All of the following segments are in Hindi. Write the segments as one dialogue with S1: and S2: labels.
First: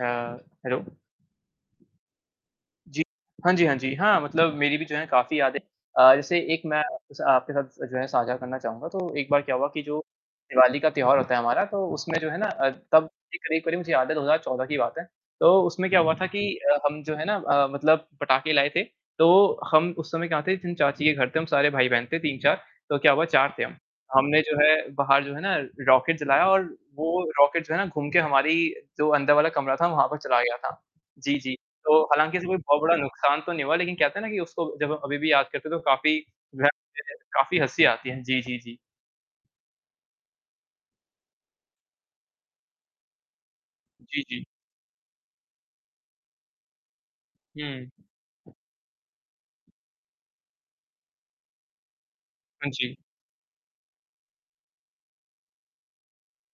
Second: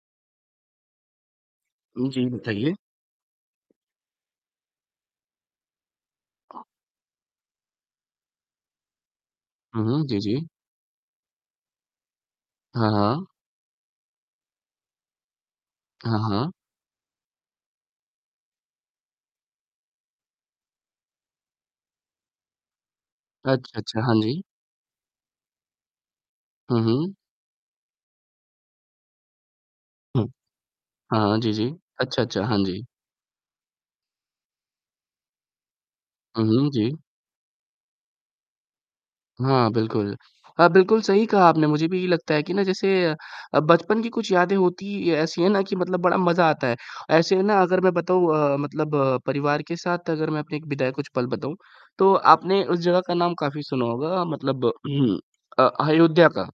S1: हाँ। हैलो।
S2: उम, जी, बताइए।
S1: जी। हाँ जी, हाँ जी। हाँ, मतलब मेरी भी जो है काफ़ी यादें अ, जैसे एक मैं स आपके साथ स जो है साझा करना चाहूँगा तो एक बार क्या हुआ कि
S2: हुँ,
S1: जो
S2: हुँ। जी, जी।
S1: दिवाली का त्योहार होता है हमारा तो उसमें जो है ना अ,
S2: हाँ,
S1: तब
S2: हाँ।
S1: एक [unintelligible] मुझे याद है 2014 की बात है तो उसमें क्या हुआ
S2: हाँ,
S1: था कि
S2: हाँ।
S1: अ, हम जो है ना अ, मतलब पटाके लाए थे। तो हम उस समय क्या थे जिन चाची के घर थे हम सारे भाई-बहन थे 3-4, तो क्या हुआ 4 थे हम।
S2: अच्छा, अच्छा। हाँ
S1: हमने
S2: जी।
S1: जो है बाहर जो है ना रॉकेट जलाया और
S2: हुँ, हुँ।
S1: वो रॉकेट जो है ना घूम के हमारी जो अंदर वाला कमरा था वहाँ पर
S2: हुँ।
S1: चला गया था।
S2: हाँ,
S1: जी,
S2: जी,
S1: जी,
S2: जी।
S1: तो
S2: अच्छा,
S1: हालाँकि
S2: अच्छा,
S1: ऐसे कोई
S2: हाँ
S1: बहुत
S2: जी।
S1: बड़ा नुकसान तो नहीं हुआ लेकिन कहते हैं ना कि उसको जब अभी भी याद करते हैं तो काफ़ी
S2: हुँ, हुँ, जी।
S1: [unintelligible] काफ़ी हँसी आती है। जी, जी, जी।
S2: हाँ बिल्कुल। अ, बिल्कुल सही कहा आपने मुझे भी ये लगता है कि ना जैसे अ अ, बचपन की
S1: जी,
S2: कुछ
S1: जी।
S2: यादें होती ही ऐसी है ना कि मतलब बड़ा मज़ा आता है, ऐसे में ना अगर
S1: हुँ।
S2: मैं बताऊँ अ, मतलब अ, परिवार के साथ अगर मैं अपने एक बिताए कुछ पल बताऊँ तो आपने
S1: हाँ
S2: उस
S1: जी।
S2: जगह का नाम काफ़ी सुना होगा अ, मतलब अ अयोध्या का?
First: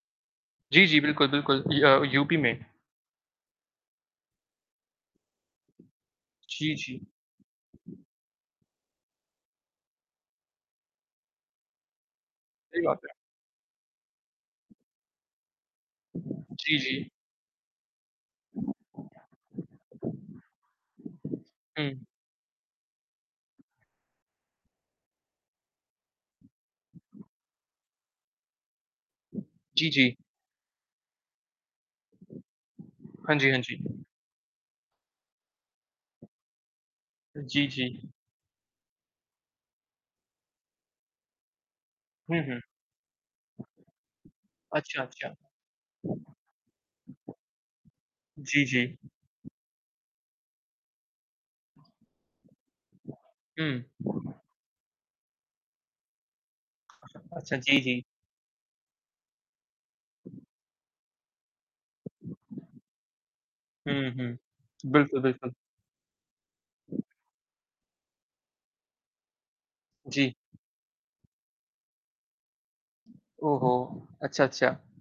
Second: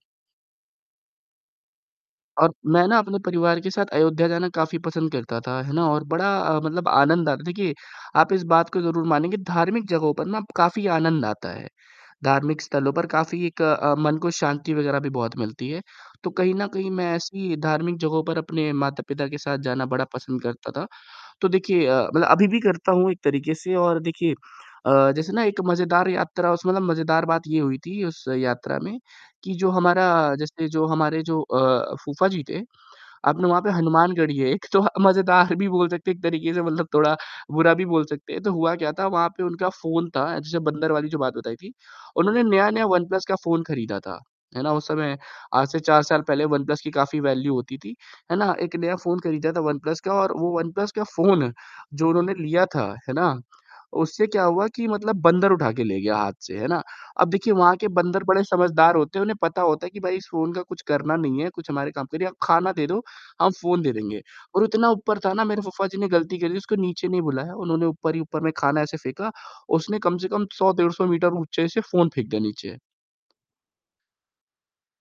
S1: जी, जी, बिल्कुल, बिल्कुल। य अ, यूपी में।
S2: और मैं ना अपने परिवार के साथ अयोध्या जाना काफ़ी पसंद करता था, है ना? और बड़ा अ,
S1: जी,
S2: मतलब
S1: जी।
S2: आनंद आता है। देखिए, आप इस बात को ज़रूर मानें कि धार्मिक जगहों पर ना अप काफ़ी आनंद आता है, धार्मिक
S1: सही
S2: स्थलों
S1: बात
S2: पर
S1: है।
S2: काफ़ी एक अ, मन को शांति वग़ैरह भी बहुत मिलती है, तो कहीं न
S1: जी,
S2: कहीं
S1: जी।
S2: मैं ऐसी धार्मिक जगहों पर अपने माता-पिता के साथ जाना बड़ा पसंद करता था। तो देखिए
S1: हुँ।
S2: अ, मतलब अभी भी करता हूँ एक तरीके से और देखिए अ, जैसे ना एक मज़ेदार यात्रा उस मतलब मज़ेदार बात ये हुई थी उस यात्रा में कि जो
S1: जी,
S2: हमारा
S1: जी।
S2: जैसे जो हमारे जो अ, फूफा जी थे
S1: हाँ
S2: आपने
S1: जी, हाँ
S2: वहाँ पे
S1: जी।
S2: हनुमान गढ़ी है एक तो ह मज़ेदार भी बोल सकते हैं एक तरीके से मतलब थोड़ा
S1: अ, जी,
S2: बुरा भी बोल
S1: जी।
S2: सकते हैं तो हुआ क्या था वहाँ पे उनका फ़ोन था जैसे बंदर वाली बताई थी
S1: हुँ,
S2: उन्होंने
S1: हुँ।
S2: नया-नया वन प्लस का फ़ोन खरीदा था है ना उस
S1: अच्छा,
S2: समय
S1: अच्छा।
S2: आज से 4 साल पहले वन प्लस की काफ़ी वैल्यू होती थी, है ना,
S1: जी,
S2: एक नया
S1: जी।
S2: फ़ोन खरीदा था वन प्लस का और वो वन प्लस का फ़ोन जो उन्होंने लिया था, है ना?
S1: हुँ।
S2: उससे क्या हुआ कि मतलब बंदर उठा के ले गया हाथ से, है ना? अब देखिए
S1: अच्छा,
S2: वहाँ
S1: जी,
S2: के
S1: जी।
S2: बंदर बड़े समझदार होते हैं, उन्हें पता होता है कि भई इस फ़ोन का कुछ करना नहीं है, कुछ हमारे काम का नहीं है, आप खाना दे दो, हम फ़ोन दे
S1: हुँ,
S2: देंगे।
S1: हुँ।
S2: और इतना ऊपर
S1: बिल्कुल,
S2: था ना
S1: बिल्कुल।
S2: मेरे फूफ़ाज़ी ने गलती करी थी, उसको नीचे नहीं बुलाया, उन्होंने ऊपर ही ऊपर में खाना ऐसे फेंका, उसने कम से
S1: जी।
S2: कम 100 डेढ़ 100 मीटर ऊँचे से फ़ोन फेंक दिया नीचे।
S1: ओहो! अच्छा, अच्छा।